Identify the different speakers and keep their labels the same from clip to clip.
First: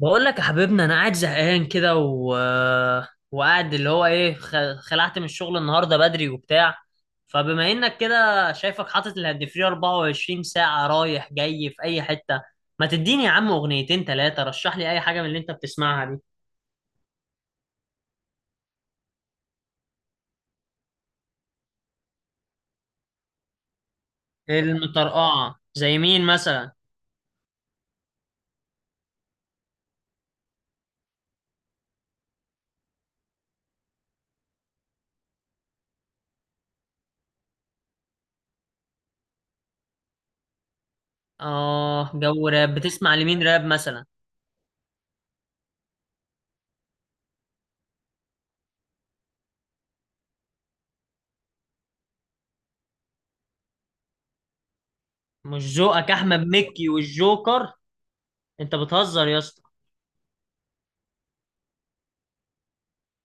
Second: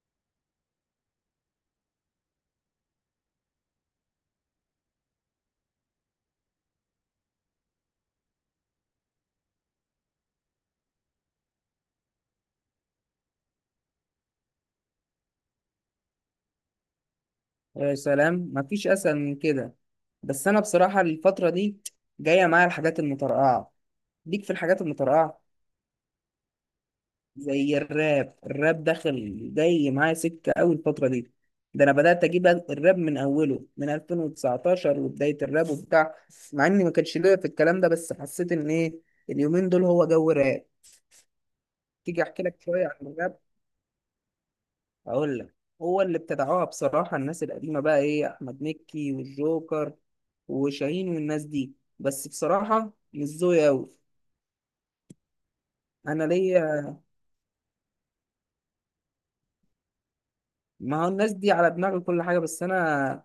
Speaker 1: بقول لك يا حبيبنا، انا قاعد زهقان كده وقاعد اللي هو ايه، خلعت من الشغل النهارده بدري وبتاع. فبما انك كده شايفك حاطط الهاند فري 24 ساعه رايح جاي في اي حته، ما تديني يا عم اغنيتين ثلاثه، رشح لي اي حاجه من اللي انت بتسمعها دي.
Speaker 2: يا سلام مفيش اسهل من كده. بس انا بصراحه الفتره دي جايه معايا الحاجات المترقعه، ليك في الحاجات المترقعه.
Speaker 1: المطرقعه زي مين مثلا؟
Speaker 2: زي الراب داخل جاي معايا سكه قوي الفتره دي. ده انا بدات اجيب الراب من اوله من 2019 وبدايه الراب وبتاع. مع اني ما كانش ليا في الكلام ده، بس حسيت ان ايه، اليومين دول هو جو راب.
Speaker 1: اه،
Speaker 2: تيجي احكي
Speaker 1: جو
Speaker 2: لك
Speaker 1: راب.
Speaker 2: شويه عن
Speaker 1: بتسمع
Speaker 2: الراب؟
Speaker 1: لمين راب مثلا؟
Speaker 2: اقول لك، هو اللي ابتدعوها بصراحه الناس القديمه، بقى ايه، احمد مكي والجوكر وشاهين والناس دي. بس بصراحه مش ذوقي قوي،
Speaker 1: مش ذوقك
Speaker 2: انا
Speaker 1: احمد مكي
Speaker 2: ليا.
Speaker 1: والجوكر؟ انت بتهزر يا اسطى.
Speaker 2: ما هو الناس دي على دماغي كل حاجه، بس انا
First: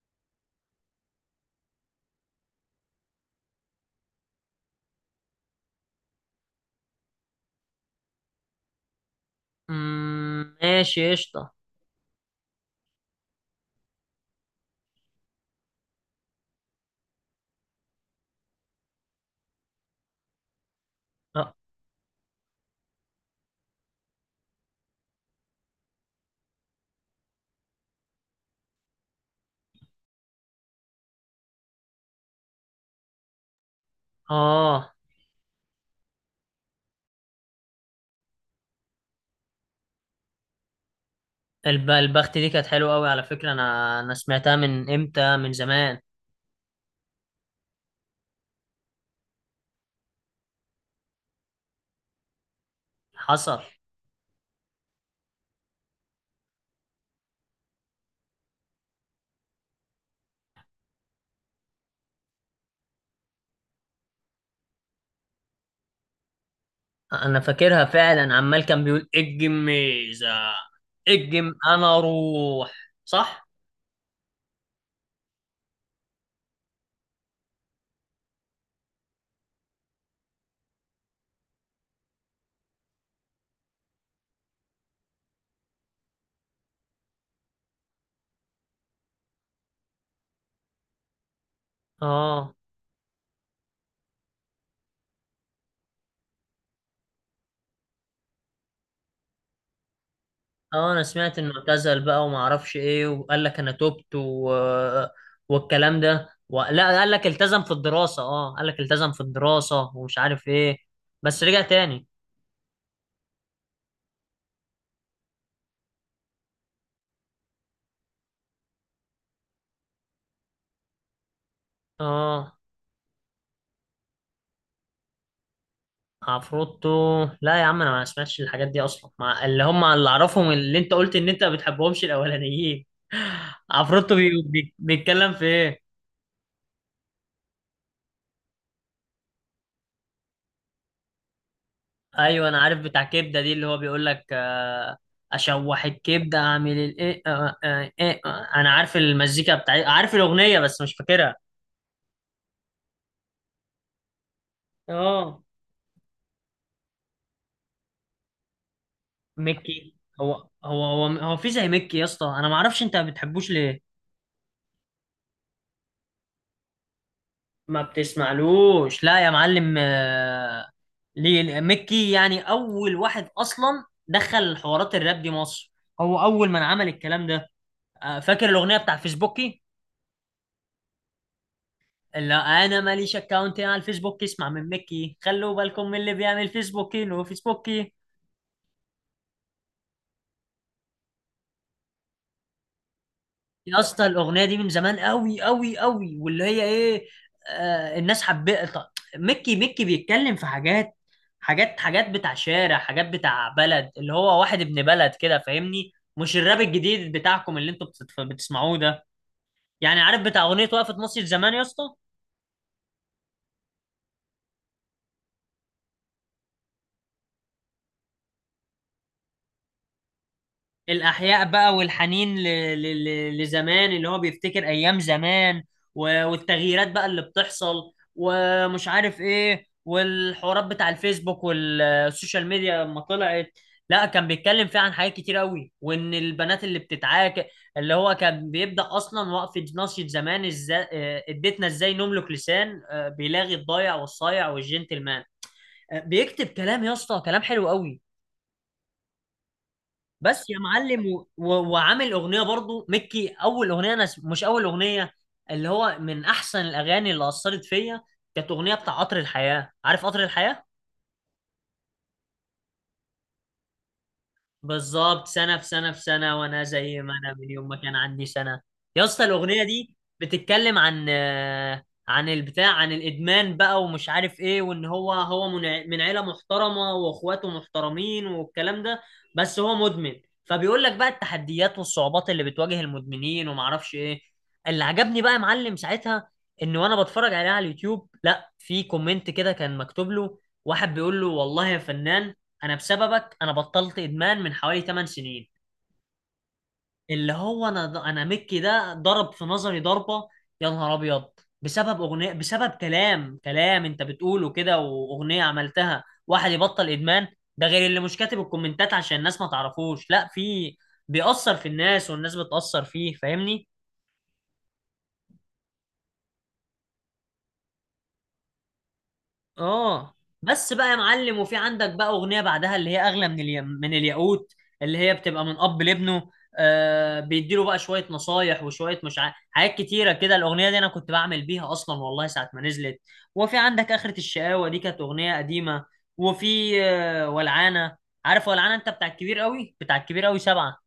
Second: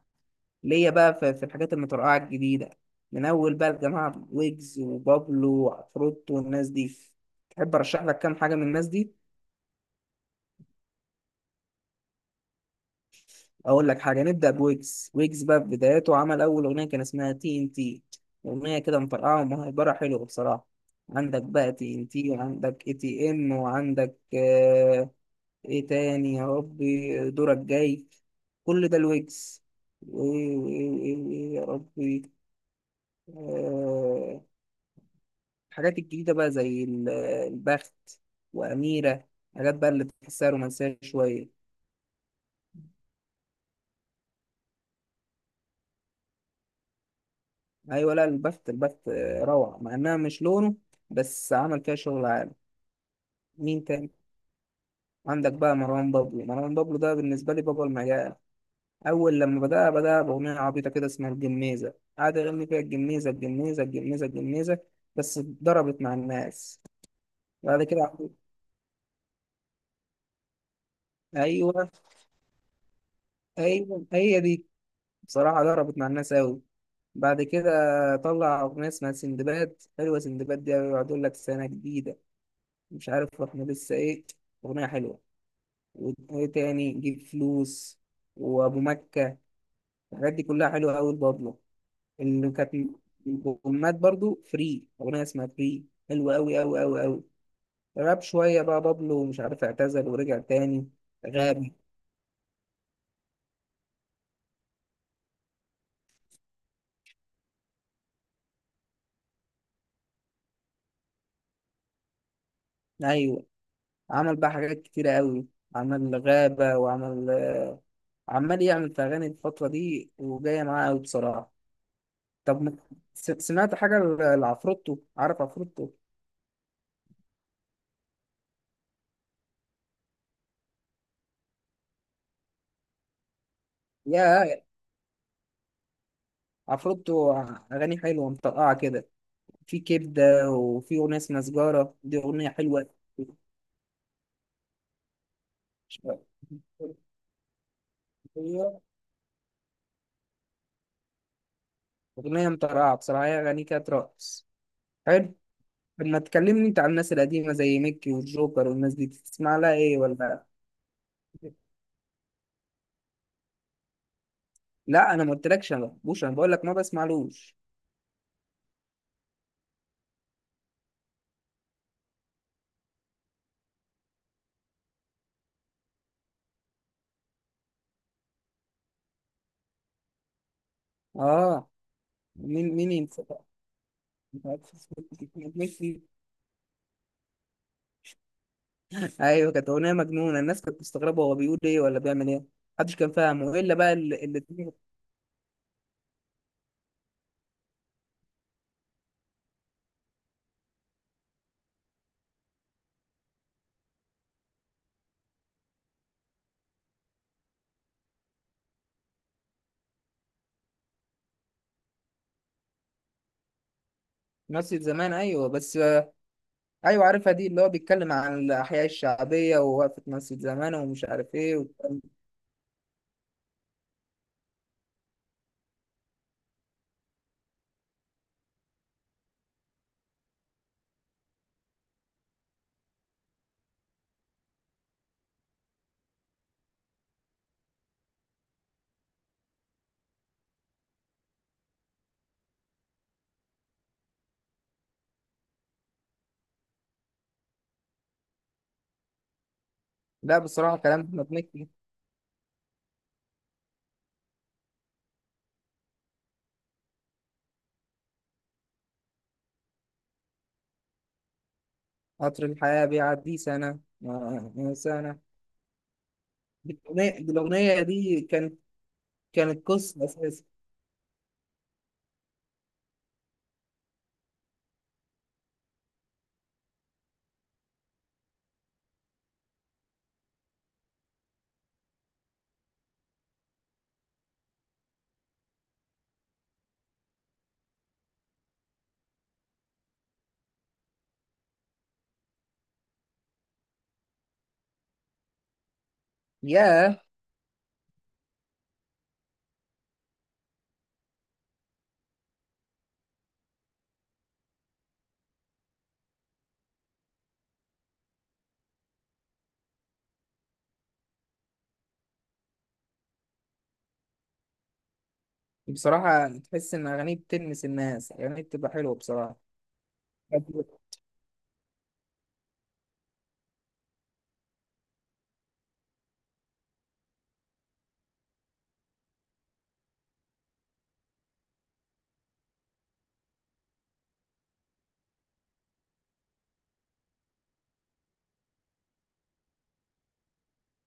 Speaker 2: ليا بقى في الحاجات المترقعه الجديده. من اول بقى الجماعه ويجز وبابلو وعفروت والناس دي. تحب ارشح لك كام حاجه من الناس دي؟
Speaker 1: ماشي قشطه.
Speaker 2: اقول لك حاجه، نبدا بويجز. ويجز بقى في بداياته عمل اول اغنيه كان اسمها تي ان تي. اغنيه كده مفرقعه ومهيبره، حلوه بصراحه. عندك
Speaker 1: اه.
Speaker 2: بقى تي ان تي، وعندك اي تي ام، وعندك آه، ايه تاني يا ربي، دورك جاي. كل ده الويجز. وايه وايه وايه وإيه يا ربي، آه.
Speaker 1: آه.
Speaker 2: الحاجات الجديده بقى زي البخت، واميره. حاجات بقى اللي بتحسها رومانسيه شويه.
Speaker 1: الب- البخت دي كانت حلوة أوي على فكرة، أنا سمعتها من إمتى، من زمان.
Speaker 2: ايوه، لا، البث، البث روعه، مع انها مش لونه، بس عمل فيها شغل عالي.
Speaker 1: حصل.
Speaker 2: مين تاني؟ عندك بقى مروان بابلو. مروان بابلو ده بالنسبه لي بابا المجال. اول لما بدأ باغنيه عبيطه كده اسمها الجميزه، قعد يغني فيها الجميزه الجميزه الجميزه الجميزه، بس ضربت مع الناس.
Speaker 1: أنا
Speaker 2: بعد
Speaker 1: فاكرها
Speaker 2: كده
Speaker 1: فعلا، عمال كان بيقول اجم ميزة. اجم
Speaker 2: ايوه،
Speaker 1: أنا أروح. صح؟
Speaker 2: ايوه، هي دي. بصراحه ضربت مع الناس قوي. بعد كده طلع اغنيه اسمها سندباد، حلوه. سندباد دي يقعد يقول لك سنه جديده، مش عارف احنا لسه ايه، اغنيه حلوه. وايه تاني، جيب فلوس، وابو مكة. الحاجات دي كلها حلوة قوي البابلو. اللي
Speaker 1: آه.
Speaker 2: كانت البومات برضو، فري، اغنية اسمها فري حلوة قوي قوي قوي قوي. غاب شوية بقى بابلو، ومش عارف اعتزل ورجع تاني.
Speaker 1: آه، أنا سمعت إنه
Speaker 2: غاب،
Speaker 1: اعتزل بقى وما أعرفش إيه، وقال لك أنا تبت والكلام ده لا، قال لك التزم في الدراسة، آه قال لك التزم في الدراسة ومش عارف إيه. بس رجع تاني.
Speaker 2: ايوه. عمل بقى حاجات كتيرة قوي. عمل غابة وعمل عمال يعمل في أغاني الفترة دي، وجاية معاه قوي بصراحة.
Speaker 1: آه.
Speaker 2: طب ما- سمعت حاجة لعفروتو؟ عارف عفروتو؟
Speaker 1: عفروتو؟ لا يا عم، انا ما اسمعش الحاجات دي اصلا، مع اللي هم اللي اعرفهم اللي انت قلت ان انت ما بتحبهمش الاولانيين. عفروتو
Speaker 2: يا
Speaker 1: بيتكلم في ايه؟
Speaker 2: عفروتو، أغاني حلوة مطرقعة كده. في كبدة، وفي أغنية اسمها سجارة، دي
Speaker 1: ايوه،
Speaker 2: أغنية
Speaker 1: انا عارف
Speaker 2: حلوة.
Speaker 1: بتاع كبده دي اللي هو بيقول لك اشوح الكبده اعمل الايه، آه، آه، إيه، آه. انا عارف المزيكا بتاعي، عارف الاغنيه بس مش فاكرها.
Speaker 2: أغنية مطرقعة بصراحة، هي أغاني كانت رقص. حلو.
Speaker 1: اه.
Speaker 2: طب ما تكلمني أنت عن الناس القديمة زي ميكي والجوكر والناس دي، بتسمع لها
Speaker 1: ميكي؟
Speaker 2: إيه
Speaker 1: هو
Speaker 2: ولا؟
Speaker 1: هو هو هو في زي ميكي يا اسطى، انا ما اعرفش انت ما بتحبوش ليه.
Speaker 2: لا، أنا ما قلتلكش أنا ما بحبوش، أنا بقول لك ما بسمعلوش.
Speaker 1: ما بتسمعلوش؟ لا يا معلم. آه، ليه مكي يعني اول واحد اصلا دخل حوارات الراب دي مصر، هو اول من عمل الكلام ده. آه، فاكر الاغنيه بتاع فيسبوكي؟
Speaker 2: آه.
Speaker 1: اللي
Speaker 2: مين
Speaker 1: انا
Speaker 2: مين
Speaker 1: ماليش
Speaker 2: ينسى بقى؟
Speaker 1: اكاونت على الفيسبوك،
Speaker 2: أنت
Speaker 1: اسمع من
Speaker 2: عارف اسمه،
Speaker 1: مكي: خلوا بالكم من
Speaker 2: ميكي.
Speaker 1: اللي بيعمل فيسبوكي لو فيسبوكي.
Speaker 2: أيوه، كانت أغنية مجنونة، الناس كانت مستغربة هو بيقول إيه ولا بيعمل إيه. محدش كان فاهمه إلا
Speaker 1: يا
Speaker 2: بقى
Speaker 1: اسطى
Speaker 2: اللي
Speaker 1: الاغنيه دي من زمان قوي قوي قوي، واللي هي ايه، آه الناس حبت. ميكي بيتكلم في حاجات، حاجات بتاع شارع، حاجات بتاع بلد، اللي هو واحد ابن بلد كده فاهمني، مش الراب الجديد بتاعكم اللي انتوا بتسمعوه ده. يعني عارف بتاع اغنيه وقفت مصر زمان يا اسطى.
Speaker 2: مثل زمان، أيوه بس. ايوه عارفها دي، اللي هو بيتكلم عن الاحياء الشعبيه، ووقفه مسجد زمان، ومش عارف
Speaker 1: الأحياء
Speaker 2: ايه
Speaker 1: بقى،
Speaker 2: والكلام ده.
Speaker 1: والحنين لزمان، اللي هو بيفتكر أيام زمان والتغييرات بقى اللي بتحصل، ومش عارف إيه، والحوارات بتاع الفيسبوك والسوشيال ميديا لما طلعت. لا، كان بيتكلم فيها عن حاجات كتير قوي، وإن البنات اللي بتتعاك. اللي هو كان بيبدأ أصلا وقفة ناصية زمان إزاي، آه اديتنا إزاي نملك لسان، آه بيلاغي الضايع والصايع والجنتلمان. آه، بيكتب كلام يا اسطى، كلام حلو قوي.
Speaker 2: لا
Speaker 1: بس يا
Speaker 2: بصراحه، كلام
Speaker 1: معلم
Speaker 2: احمد مكي.
Speaker 1: وعامل اغنيه برضو ميكي، اول اغنيه انا مش اول اغنيه، اللي هو من احسن الاغاني اللي اثرت فيا، كانت اغنيه بتاع قطر الحياه. عارف قطر الحياه؟
Speaker 2: قطر الحياه بيعدي سنه، سنه.
Speaker 1: بالظبط، سنة في سنة في سنة وأنا زي ما
Speaker 2: الاغنيه
Speaker 1: أنا من يوم ما
Speaker 2: الأغنية
Speaker 1: كان
Speaker 2: دي
Speaker 1: عندي
Speaker 2: كانت،
Speaker 1: سنة. يا اسطى الأغنية
Speaker 2: كانت
Speaker 1: دي
Speaker 2: قصه اساسا.
Speaker 1: بتتكلم عن، عن البتاع، عن الإدمان بقى ومش عارف إيه، وإن هو من عيلة محترمة وإخواته محترمين والكلام ده، بس هو مدمن. فبيقول لك بقى التحديات والصعوبات اللي بتواجه المدمنين ومعرفش إيه. اللي عجبني بقى يا معلم ساعتها، إن وأنا بتفرج عليها على اليوتيوب، لا في كومنت كده كان مكتوب له، واحد بيقول له والله يا فنان، انا بسببك انا بطلت ادمان من حوالي 8 سنين.
Speaker 2: ياه.
Speaker 1: اللي هو انا مكي ده ضرب في نظري ضربة. يا نهار ابيض، بسبب اغنية، بسبب كلام، كلام انت بتقوله كده واغنية عملتها، واحد يبطل ادمان. ده غير اللي مش كاتب الكومنتات عشان الناس ما تعرفوش، لا في بيأثر في الناس والناس بتأثر فيه، فاهمني.
Speaker 2: بصراحه تحس ان اغانيه بتلمس الناس، اغانيه بتبقى حلوه بصراحه.
Speaker 1: اه. بس بقى يا معلم، وفي عندك بقى اغنيه بعدها اللي هي اغلى من اليم من الياقوت، اللي هي بتبقى من اب لابنه. آه بيديله بقى شويه نصايح وشويه مش عارف، حاجات كتيره كده. الاغنيه دي انا كنت بعمل بيها اصلا والله ساعه ما نزلت. وفي عندك اخره الشقاوه، دي كانت اغنيه قديمه. وفي آه ولعانه. عارف ولعانه؟ انت بتاع الكبير قوي، بتاع الكبير قوي سبعه.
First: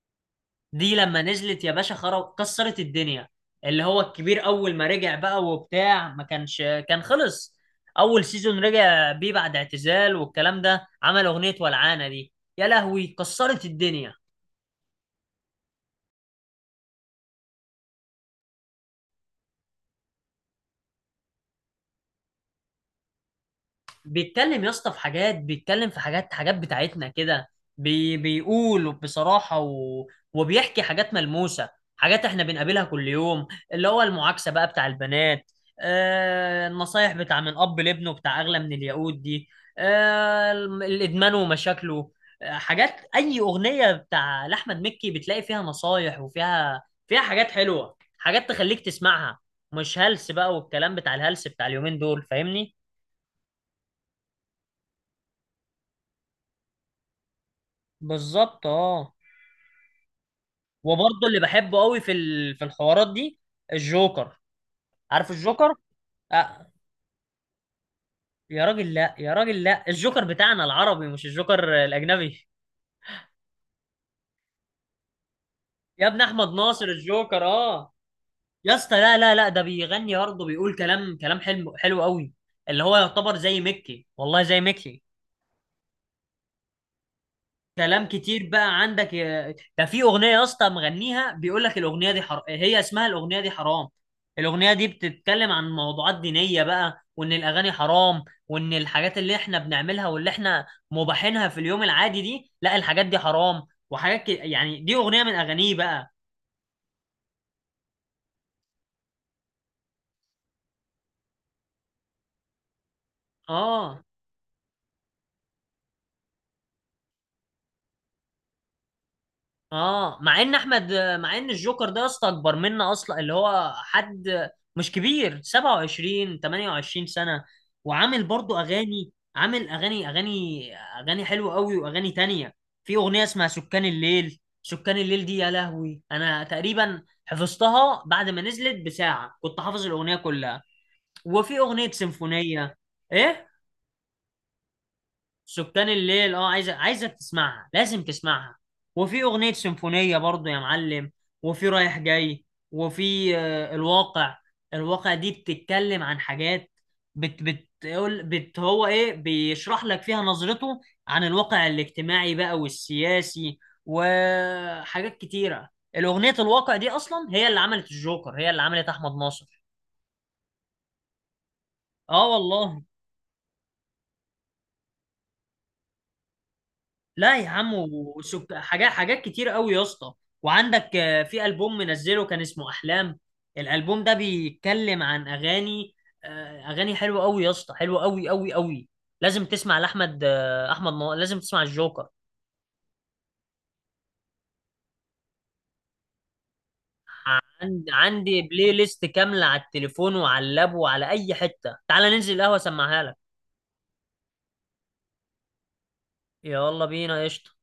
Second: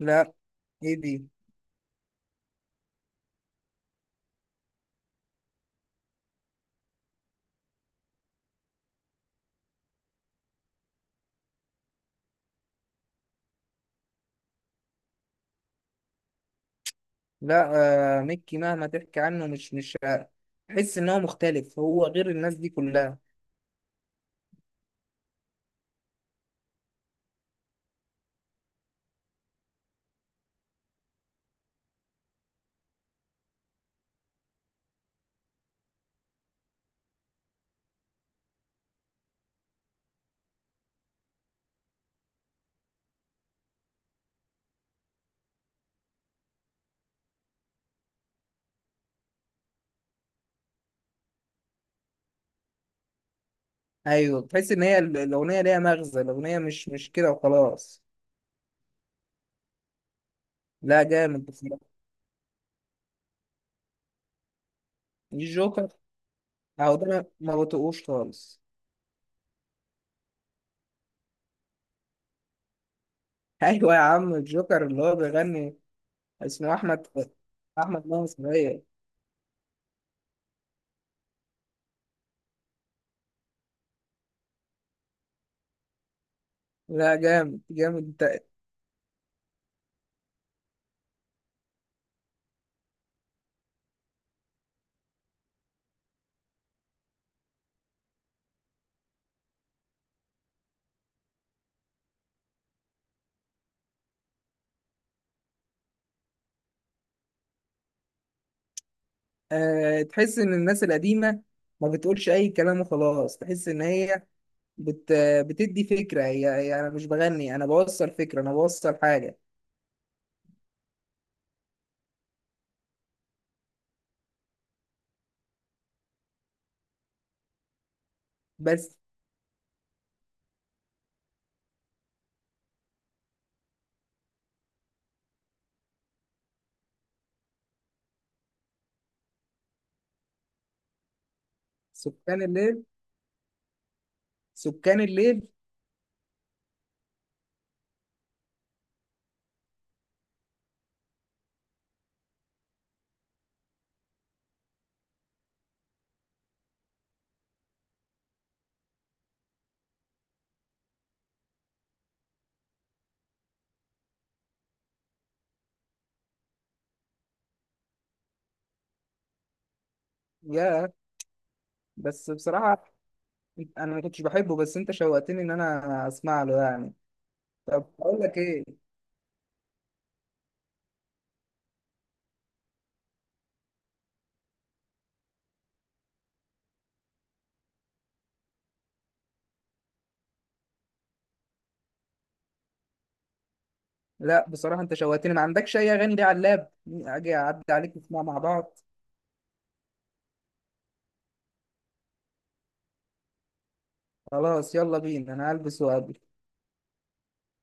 Speaker 2: لا.
Speaker 1: دي
Speaker 2: ايه
Speaker 1: لما
Speaker 2: دي؟
Speaker 1: نزلت يا باشا، خرب، كسرت الدنيا. اللي هو الكبير اول ما رجع بقى وبتاع، ما كانش كان خلص، اول سيزون رجع بيه بعد اعتزال والكلام ده، عمل اغنية ولعانة دي. يا لهوي، كسرت الدنيا.
Speaker 2: لا، آه، مكي مهما تحكي عنه مش، تحس ان هو مختلف، هو غير الناس دي كلها.
Speaker 1: بيتكلم يا اسطى في حاجات، بيتكلم في حاجات، حاجات بتاعتنا كده. بيقول بصراحة، وبيحكي حاجات ملموسة، حاجات احنا بنقابلها كل يوم، اللي هو المعاكسة بقى بتاع البنات، آه النصايح بتاع من أب لابنه بتاع أغلى من الياقوت دي، آه الإدمان ومشاكله. آه حاجات، أي أغنية بتاع لأحمد مكي بتلاقي فيها نصايح، وفيها فيها حاجات حلوة، حاجات تخليك تسمعها، مش هلس بقى والكلام بتاع الهلس بتاع اليومين دول، فاهمني.
Speaker 2: ايوه، تحس ان هي الاغنيه ليها مغزى، الاغنيه مش كده وخلاص.
Speaker 1: بالظبط اه.
Speaker 2: لا
Speaker 1: وبرضه اللي
Speaker 2: جامد
Speaker 1: بحبه
Speaker 2: بصراحه.
Speaker 1: قوي في الحوارات دي، الجوكر. عارف الجوكر؟
Speaker 2: الجوكر؟
Speaker 1: آه.
Speaker 2: اهو ده أنا ما بطيقوش خالص.
Speaker 1: يا راجل لا، يا راجل لا، الجوكر بتاعنا العربي مش الجوكر الاجنبي،
Speaker 2: ايوه يا عم الجوكر اللي هو بيغني.
Speaker 1: يا ابن احمد
Speaker 2: اسمه
Speaker 1: ناصر
Speaker 2: احمد
Speaker 1: الجوكر. اه.
Speaker 2: احمد ناصر،
Speaker 1: يا
Speaker 2: ايوه.
Speaker 1: اسطى لا لا لا، ده بيغني برضه، بيقول كلام كلام حلو حلو قوي. اللي هو يعتبر زي ميكي، والله زي ميكي.
Speaker 2: لا، جامد جامد
Speaker 1: كلام
Speaker 2: انت.
Speaker 1: كتير بقى عندك ده في اغنيه يا اسطى مغنيها بيقول لك الاغنيه دي حرام، هي اسمها الاغنيه دي حرام. الاغنيه دي بتتكلم عن موضوعات دينيه بقى، وان الاغاني حرام، وان الحاجات اللي احنا بنعملها واللي احنا مباحينها في اليوم العادي دي، لا الحاجات دي حرام، وحاجات يعني دي اغنيه من اغانيه بقى.
Speaker 2: أه، تحس ان الناس القديمه ما بتقولش اي كلام وخلاص، تحس ان
Speaker 1: اه
Speaker 2: هي بت بتدي فكره. هي انا مش بغني، انا بوصل فكره، انا بوصل حاجه.
Speaker 1: اه، مع ان الجوكر ده يا اسطى اكبر منا اصلا، اللي هو حد مش كبير، 27 28 سنه، وعامل برضو
Speaker 2: بس.
Speaker 1: اغاني، عامل اغاني اغاني حلوه قوي واغاني تانية. في اغنيه اسمها سكان الليل. سكان الليل دي يا لهوي، انا تقريبا حفظتها بعد ما نزلت بساعه، كنت حافظ الاغنيه كلها. وفي اغنيه
Speaker 2: سكان
Speaker 1: سيمفونيه.
Speaker 2: الليل،
Speaker 1: ايه؟
Speaker 2: سكان الليل؟
Speaker 1: سكان الليل؟ اه، عايزه تسمعها، لازم تسمعها. وفي اغنيه سيمفونيه برضو يا معلم، وفي رايح جاي، وفي آه الواقع. الواقع دي بتتكلم عن حاجات، بت بتقول بت هو ايه، بيشرح لك فيها نظرته عن الواقع الاجتماعي بقى والسياسي، وحاجات كتيره. الاغنيه الواقع دي اصلا هي اللي عملت الجوكر، هي اللي عملت احمد ناصر.
Speaker 2: يا،
Speaker 1: اه
Speaker 2: بس
Speaker 1: والله.
Speaker 2: بصراحه انا ما كنتش بحبه، بس انت شوقتني ان انا اسمع له يعني.
Speaker 1: لا يا عم،
Speaker 2: طب اقول لك ايه،
Speaker 1: حاجات كتير قوي يا اسطى. وعندك آه، في ألبوم منزله كان اسمه أحلام، الألبوم ده بيتكلم عن أغاني، آه أغاني حلوة قوي يا اسطى، حلوة قوي قوي قوي. لازم تسمع لأحمد، لازم تسمع الجوكر.
Speaker 2: لا بصراحه انت شوقتني، ما عندكش اي اغاني دي على اللاب؟ اجي اعدي عليك نسمع مع
Speaker 1: عندي بلاي
Speaker 2: بعض.
Speaker 1: ليست كاملة على التليفون وعلى اللاب وعلى أي حتة، تعال ننزل القهوة أسمعها لك.
Speaker 2: خلاص، يلا بينا، انا هلبس وأقابلك.
Speaker 1: يلا بينا قشطة.